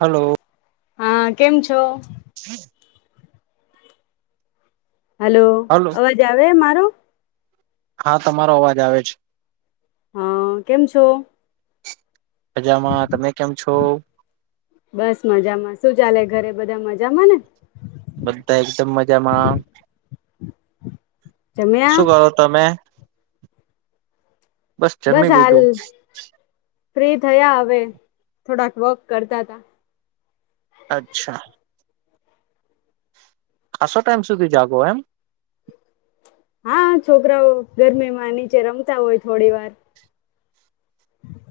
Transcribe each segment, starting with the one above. Hello હા કેમ છો હમ હલો અવાજ આવે મારો હા તમારો અવાજ આવે છે હા કેમ છો અજામાં તમે કેમ છો બસ મજામાં શું ચાલે ઘરે બધા મજામાં ને બધા એકદમ મજામાં જમ્યા શું કરો તમે બસ જમી હાલ લીધું ફ્રી થયા હવે થોડાક વોક કરતા હતા અચ્છા ખાસો ટાઈમ સુધી જાગો એમ હા છોકરાઓ ગરમીમાં નીચે રમતા હોય થોડી વાર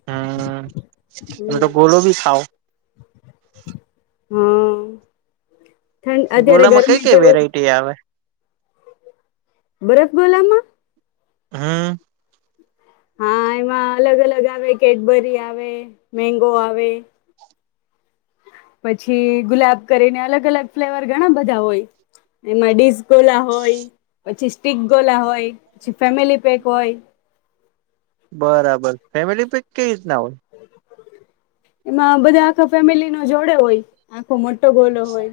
હમ એમે તો ગોલો બી ખાઓ હમ ઠંડ અત્યારે ગોલામાં કઈ ગરમી કઈ જેવું વેરાયટી આવે બરફ ગોલામાં હમ હા એમાં અલગ અલગ આવે કેડબરી આવે, મેગો આવે પછી ગુલાબ કરીને અલગ અલગ ફ્લેવર ઘણા બધા હોય એમાં ડીસ ગોલા હોય પછી સ્ટક ગોલા હોય પછી ફેમિલી પેક હોય બરાબર ફેમિલી પેક [unintelligible] એમાં બધા આખા ફેમિલી નો જોડે હોય આખો મો ગોલો હોય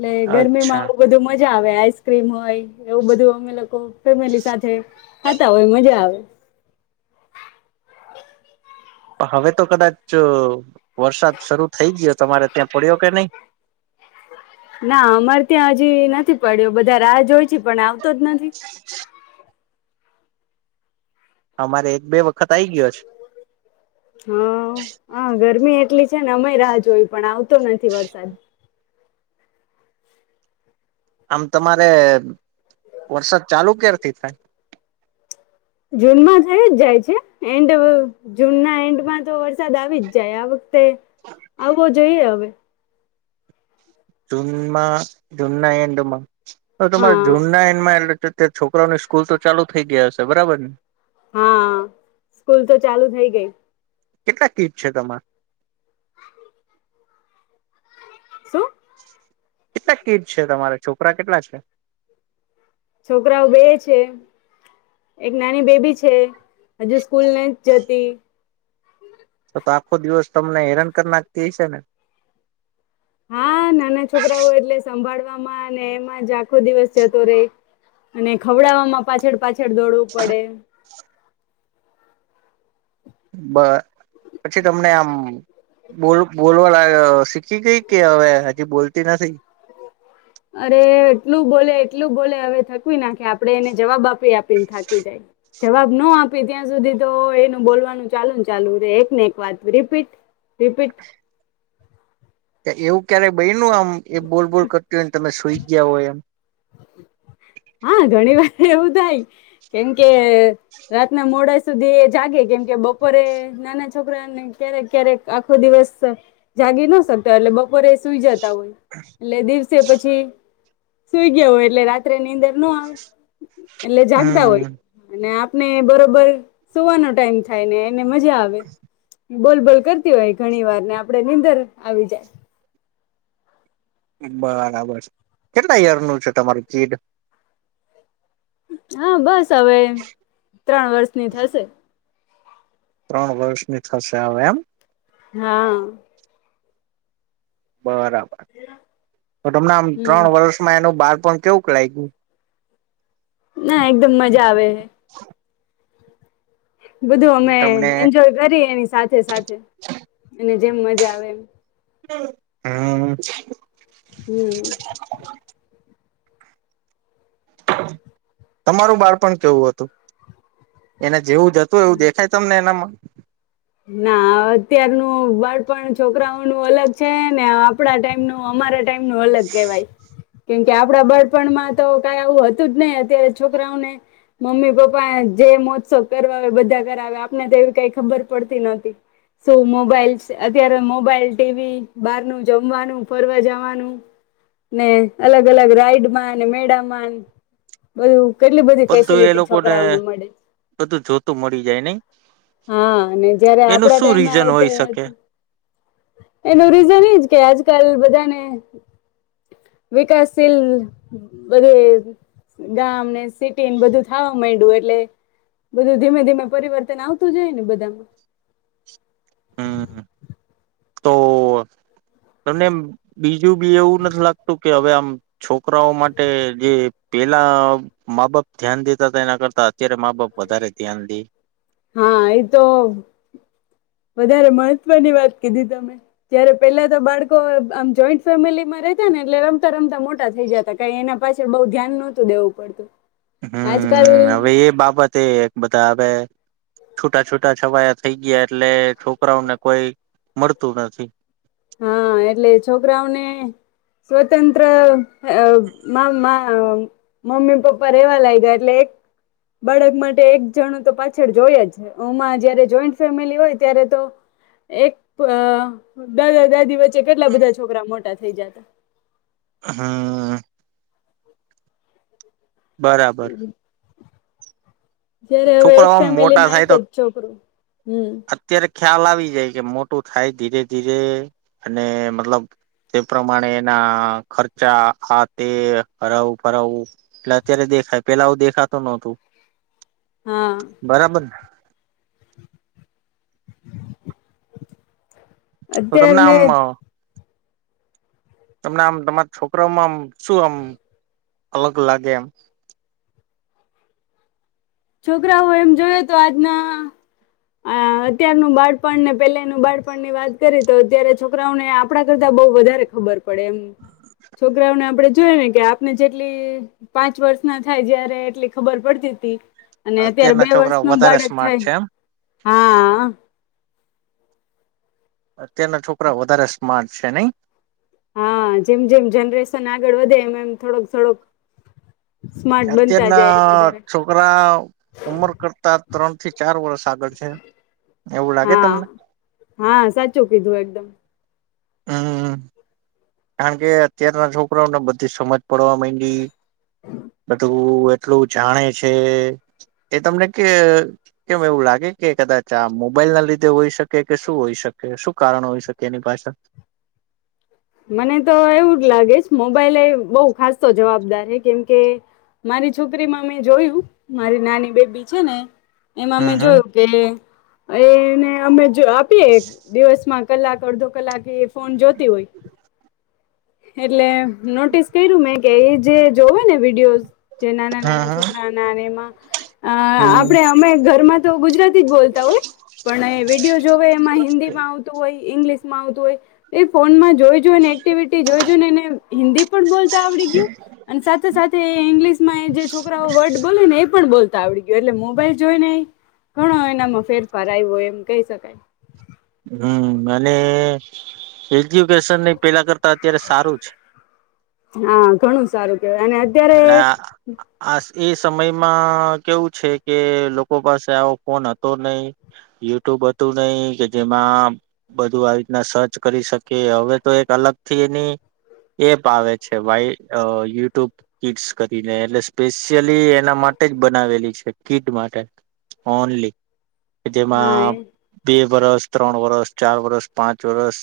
એટલે ગરમીમાં અચ્છા આવું બધું [unintelligible] મજા આવે આઈસક્રીમ હોય એવું બધું અમે લોકો ફેમિલી સાથે ખાતા હોય મજા આવે હવે તો કદાચ વરસાદ શરૂ થઈ ગયો. તમારે ત્યાં પડ્યો કે નહી? ના અમારે ત્યાં હજી નથી પડ્યો, બધા રાહ જોય છે પણ [unintelligible] જ નથી અમારે એક બે વક [unintelligible] હુ હુ ગરમી એટલી અમેય રાહ જોઈ, પણ આવ [unintelligible] નથી વરસાદ આમ તમારે વરસાદ ચાલુ ક્યારથી થાય? જૂન માં થઈ જ જાય છે. એન્ડ જૂનના એન્ડમાં તો વરસાદ આવી જ જાય, આ [inaudible] જઈએ હવે. જૂન માં જૂન ના એન્ડમાં? તો તમારો જૂન હા ના એન્ડ મા એટલે કે છોકરાની સ્કૂલ તો ચાલુ થઇ ગઈ હશે, બરાબરને? હા, સ્કૂલ તો ચાલુ થઈ ગઈ. કેટલા કિડ છે તમારે? [inaudible] [inaudible] કેટલા કિડ છે? તમારા છોકરા કેટલા છે? છોકરાઓ બે છે. એક નાની બેબી છે. હજુ સ્કૂલ નઈ જતી. તો તો આખો દિવસ તમને હેરાન કરી નાખતી હશેને? હા નાના છોકરા ઓય એટલે સંભાળવા એમા ને એમાં જ આખો દિવસ જતો રેય અને ખવડાવમાં પાછળ પાછળ [inaudible] દોડવું પડે બ પછી તમને આમ બોલ બોલવા લાય શીખી ગઈ કે હવે, હજી બોલતી નથી? અરે એટલું બોલે એટલું બોલે હવે થકવી નાખે આપડે, એને જવાબ આપી આપીને થાકી જાય જવાબ ના આપી ત્યાં સુધી તો એનું બોલવાનું ચાલુ ને ચાલુ રે, એક ને એક વાત રીપીટ રીપીટ એવું ક્યારેય બ ? નું આમ એ બોલ બોલ કરતી હોય ને? તમે સુઈ ગયા હો એમ? હા ઘણી વાર એવું થાય. કેમકે રાતના મોડા સુધી જાગે, કેમકે બપોરે નાના છોકરાને ક્યારેક ક્યારેક આખો દિવસ જાગી ન શકતો, એટલે બપોરે સુઈ જત હોય લે દિવસ પછી સુઈ ગયો હોય, એટલે રાત્રે ની નીંદર નો આવે. એટલે જાગતા હોય હમ અને ને બરોબર સુવાનો ટાઈમ થાય ને મજા આવે. બોલબોલ કરતી હોય, ઘણી વાર ને આપડે નીંદર આવી જાય. બરાબર છે કેટલા યરનું છે તમારું ચીડ હા બસ હવે ત્રણ વર્ષની થશે. ત્રણ વર્ષની થશે હવે એમ. હા. બરાબર તો તમને આમ હમ ત્રણ વર્ષમાં એનું બાર પણ કેવું ક લાગ ગ્યું. ના એકદમ મજા આવે હ. બધું અમે તમને એન્જોય કરી એની સાથે સાથે અને જેમ મજા આવે એમ હમ. હમ તમારું બાળપ કેવું હતું એને જેવું જતું એવું દેખાય તમને એનામાં ના અત્યારનું બાળપણ છોકરાઓ નું અલગ છે ને આપડા ટાઈમ ન અમારા ટાઈમ ન લગે ભાઈ. કેમકે આપડા બાળપણમાં તો કઈ આવું હતું જ નઈિ અત્યારે છોકરાઓને મમ્મી પપ્પા જે મહોત્સવ કરવા આવે બધા કરાવ આપને તો એવી કઈ ખબર પડતી નહતી શું મોબાઈલ અત્યારે મોબાઈલ ટીવી બાર ન જમવાનું ફરવા જવાનું ને અલગ અલગ રાઈડમાં મેળામાં બધું કેટલી બધી બધું એ ફેસિલિટી લોકોને છોકરાઓને મળે બધું જોતું મળી જાય નઈ હા. અને જયારે એનું આપડા શું ટાઈમમાં રીઝન આવું હોઈ કયો શકે હતું એનું રીઝન એજ કે આજકાલ બધાને વિકાસશીલ બધે ગામને સિટી બધું થવા માંડું એટલે બધું ધીમે ધીમે પરિવર્તન આવતું જાય ને બધામાં. હમ તો તમને બી જું બી એવું નથી લાગતું કે હવે આમ છોકરાઓ માટે જે પેલા મા બાપ ધ્યાન દેતા હતા એના કરતા અત્યારે મા બાપ વધારે ધ્યાન દે? હા એતો વધારે મહત્વની વાત કીધી તમે જ્યારે પેલા તો બાળકો આમ જોઈન્ટ ફેમિલીમાં રતા ને એટલે રમતા-રમતા મોટા થઈ જતા ક એના પાછ બઉુ ધ્યાન નહોતું દેવું પડતું. આજકાલ હમ હવે એ બાબત એ બધા હવે છૂટા છૂટા છવાયા થઈ ગયા એટલે છોકરાઓને કોઈ મળતું નથી. હા એટલે છોકરાઓને સ્વતંત્ર મમ્મી પપ્પા રેવા લાગ્યા એટલે એક બાળક માટે એક જણું તો પાછળ જોય જ હમાં જયારે જોઈન્ટ ફેમિલી હોય ત્યારે તો એક દર [unintelligible] દિવસ કેટલા બધા છોકરા મોટા છે. થઈ જત. હા. બરાબર. જય્યારે હવે એક છોકરાઓ આમ ફેમિલી મોટા માં એક થાય જ તો છોકરું હમ. અત્યારે ખ્યાલ આવી જાય કે મોટું થાય ધીરે ધીરે અને મતલબ તે પ્રમાણે એના ખર્ચા આ તે હરાવું ફરાવું એટલે અત્યારે દેખાય પેલા આવું દેખાતું નહતું. હા બરાબરને? તો તમને અત્યારને આમ તમને આમ તમારા છોકરાઓમાં આમ શું આમ અલગ લાગે એમ? છોકરાઓ એમ જોય, તો આજના અત્યારનું બાળપણને પેલાનું બાળપણની વાત કરી તો અત્યારે છોકરાઓને આપડા કરતા, બઉ વધારે ખબર પ પડે એમ, છોકરાઓને આપણેે જો ને, કે આપને જેટલી પાંચ વર્ષ ના થાય, જયારે એટલી ખબર પડતી હતી અને અત્યારે બે અત્યારના વર્ષ છોકરા નું, વધારે બાળક સ્માર્ટ થાય છે એમ હા. અત્યારના છોકરા, વધારે સ્માર્ટ છે, નહી? હા, જેમ, જેમ જનરેશન આગળ વધે એમ એમ થોડોક, થડોક અત્યારના છોકરા, ઉમર કરતા ત્રણ થી, ચાર વર્ષ આગળ છે એવું લાગે હા, તમને હા સાચું કીધું એકદમ. હા. કારણ કે, અત્યારના છોકરાઓને બધી સમજ પડવા માંડી બધું કેટલું જાણે છે, એ તમને કે કેમ એવું લાગે કે કદાચ આ મોબાઈલ ના લીધે હોઈ, શકે કે શું હોઈ શકે શું કારણ હોઈ, શકે એની પાછળ? મને તો એવું જ લાગે જ મોબાઈલ એ બહુ ખાસતો જવાબદાર, હ કેમકે મારી છોકરીમાં મેં જોયું મારી નાની બેબી છેને એમાં મે હમ હમ જોયું કે એને, અમે જો, આપીએ દિવસમાં કલાક અડધો કલાક એ ફોન જોતી હોય. એટલે નોટિસ કર્યું, મેં કે એજ જે, જોવે ને વિડિઓઝ, જે નાના, નાના હમ છોકરાઓના, આવે એમાં હમ આપડે અમે ઘરમાં તો ગુજરાત તી બોલતા હોય, પણ વિડીયો જોવે એમાં હિન્દીમા આવતું હોય, ઇંગ્લિશ મા આવતું હોય, એ ફોનમાં જો જો એકટીવીટી જોઈ, જોઈ ને, ને હિન્દી પણ બોલતા આવડી ગયું, અને સાથે સાથે ઇંગ્લિશમા જે છોકરા વર્ડ બોલે, ને એ પણ બોલ તા આવડી ગયો, એટલે મોબાઈલ જોઈ ને ઘણો, એનામાં ફેરફાર આયવો એમ કહી શકાય. હમ, અને એ જ્યુકેશન ની પેલા કરતા, અત્યારે સારું છે. હા, ઘણું સારું કે અને અત્યારે માં કેવું છે, કે લોકો પાસે આવો ફોન હતો નઈ યુટ્યુબ હતું નઈ, કે જેમાં બધું આવી રીતના સર્ચ કરી શકે, હવે તો એક અલગ થી, એની એપ આવે છે, વાય યુ ટૂબ કિડ્સ કરીને એટલે સ્પેશિયલી એના માટે જ બનાવેલી છે, કીધું માટે ઓનલી કે હા એ જેમાં બે વરસ ત્રણ વરસ, ચાર વરસ. પાંચ વર્ષ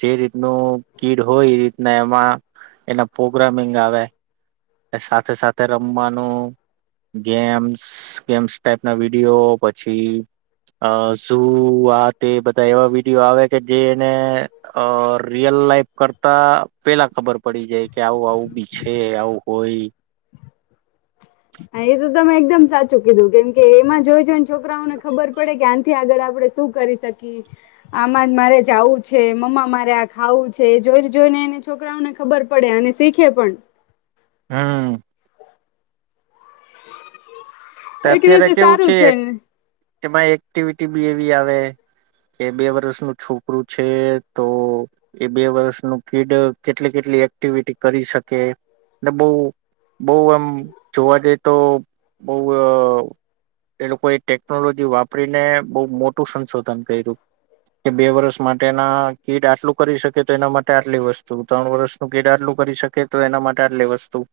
જે રીતનું કીડ હોય, એ રીતના એમાં એના પ્રોગ્રામિંગ આવે. સાથે સાથે રમવાનું ગેમ્સ ગેમ્સ ટાઈપ ના વિડિઓ પછી અ શુ આ તે બધા એવા વિડિઓ આવે કે જેને રિયલ લાઈફ કરતા પેલા ખબર પડી જાય કે આવું આવું બી છે આવું હોય. હા એ તો તમે એકદમ સાચું કીધું કેમ કે એમાં જોય જોય. છોકરાઓને ખબર પડે કે આંથી આગળ આ પડે શું કરી શકી આમાં મારે જાવું છે મમ્મા મારે આ ખાવું છે જોઈને જોઈને એને છોકરાઓને ખબર પડે અને શીખે પણ. હા. [inaudible] એક રીતે સારું છે ને. તેમાં એક્ટિવિટી બી એવી આવે કે બે વર્ષનું છોકરું છે તો એ બે વર્ષનું કીડ કેટલી કેટલી એક્ટિવિટી કરી શકે ન બઉ બઉ એમ જોવા જઈ તો બઉ ઉઅ એ લોકોએ ટેકનોલોજી વાપરીને બઉ મોટું સંશોધન કર્યું કે બે વર્ષ માટેના કીટ આટલું કરી શકે તો એના માટે આટલી વસ્તુ ત્રણ વર્ષનું કીટ આટલું કરી શકે તો એના માટે આટલી વસ્તુ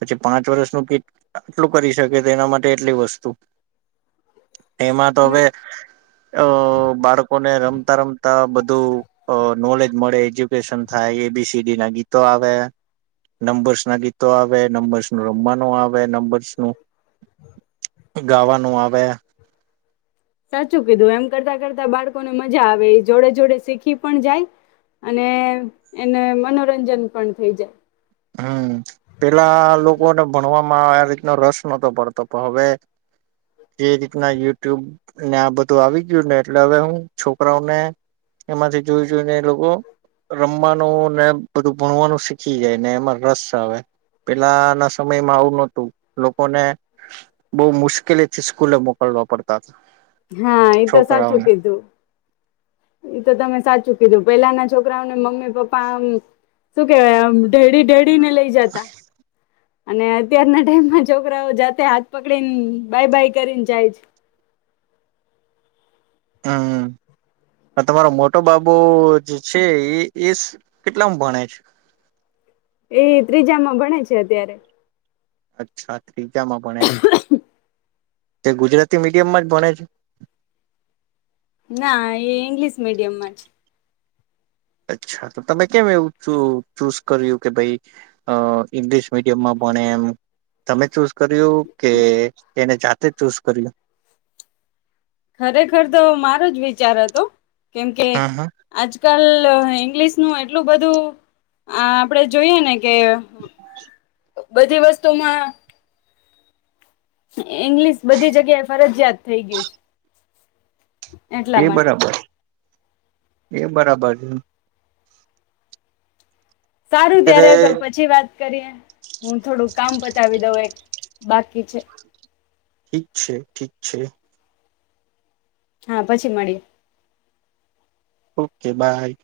પછી પાંચ વર્ષનું કીટ ટલું કરી શકે તે એના માટે એટલી વસ્તુ એમાં તો હવે અ બાળકોને રમતા રમતા બધું અ નોલેજ મળે એજ્યુકેશન થાય એ બી સી ડી ના ગીતો આવે નંબર્સ ના ગીતો આવે નંબર્સ નું રમવાનું આવે નંબર્સ નું ગાવાનું આવે. સાચું કીધું એમ કરતા કરતા બાળકોને મજા આવે એ જોડે જોડે શીખી પણ જાય અને એને મનોરંજન પણ થઈ જાય. હમ પેલા લોકોને ભણવામાં આ રીતનો રસ નતો પડતો પણ હવે એ રીતના યુટ્યુબ ને આ બધું આવી ગયું ને એટલે હવે હું છોકરાઓને એમાંથી જોઈ જોઈને એ લોકો રમવાનું ને બધું ભણવાનું શીખી જાય. ને એમાં રસ આવે પેલા ના સમયમાં આવું નતું લોકોને બહુ મુશ્કેલી થી સ્કૂલે મોકલવા પડતા. હતા હા એ તો સાચું છોકરાઓને કીધું એ તો તમે સાચું કીધું પેલા ના છોકરાઓને મમ્મી પપ્પા શું કેવાય ઢેડી ઢેડી ને લઇ જતા. અને અત્યારના ટાઈમમાં છોકરાઓ જાતે હાથ પકડી બાય બાય કરીને જાય છે. હમ તમારો મોટો બાબુ જે છે એ એ કેટલામાં ભણે છે. એ ત્રીજામાં ભણે છે અત્યારે. અચ્છા. ટીચામાં પણ એ તે ગુજરાતી મીડિયમમાં જ ભણે છે. ના એ ઇંગ્લિશ મીડિયમમાં જ. અચ્છા તો તમે કેમ એવું ચૂઝ કર્યું કે ભાઈ ઈંગ્લિશ મીડિયમમાં ભણે એમ તમે ચૂઝ કર્યું કે એને જા તે ચૂઝ કર્યો ખરેખર તો મારો જ વિચાર હતો [inaudible] કેમ કે હા હા આજ કલ ઇંગ્લિશ નું એટલું બધું આપડે જોઈએ ને [inaudible] બધી વસ્તુમાં ઇંગ્લિશ બધી જગ્યા એ ફરજિયાત થઇ ગયું છે. એ એટલા માટે બરાબર. એ બરાબર છે. સારું અત્યારે ત્યારે તો પછી વાત કરીએ હું થોડુંક કામ પતાવી દઉં એક બાકી છે. ઠી છે ઠીક છે. હા પછી મળી. Okay by.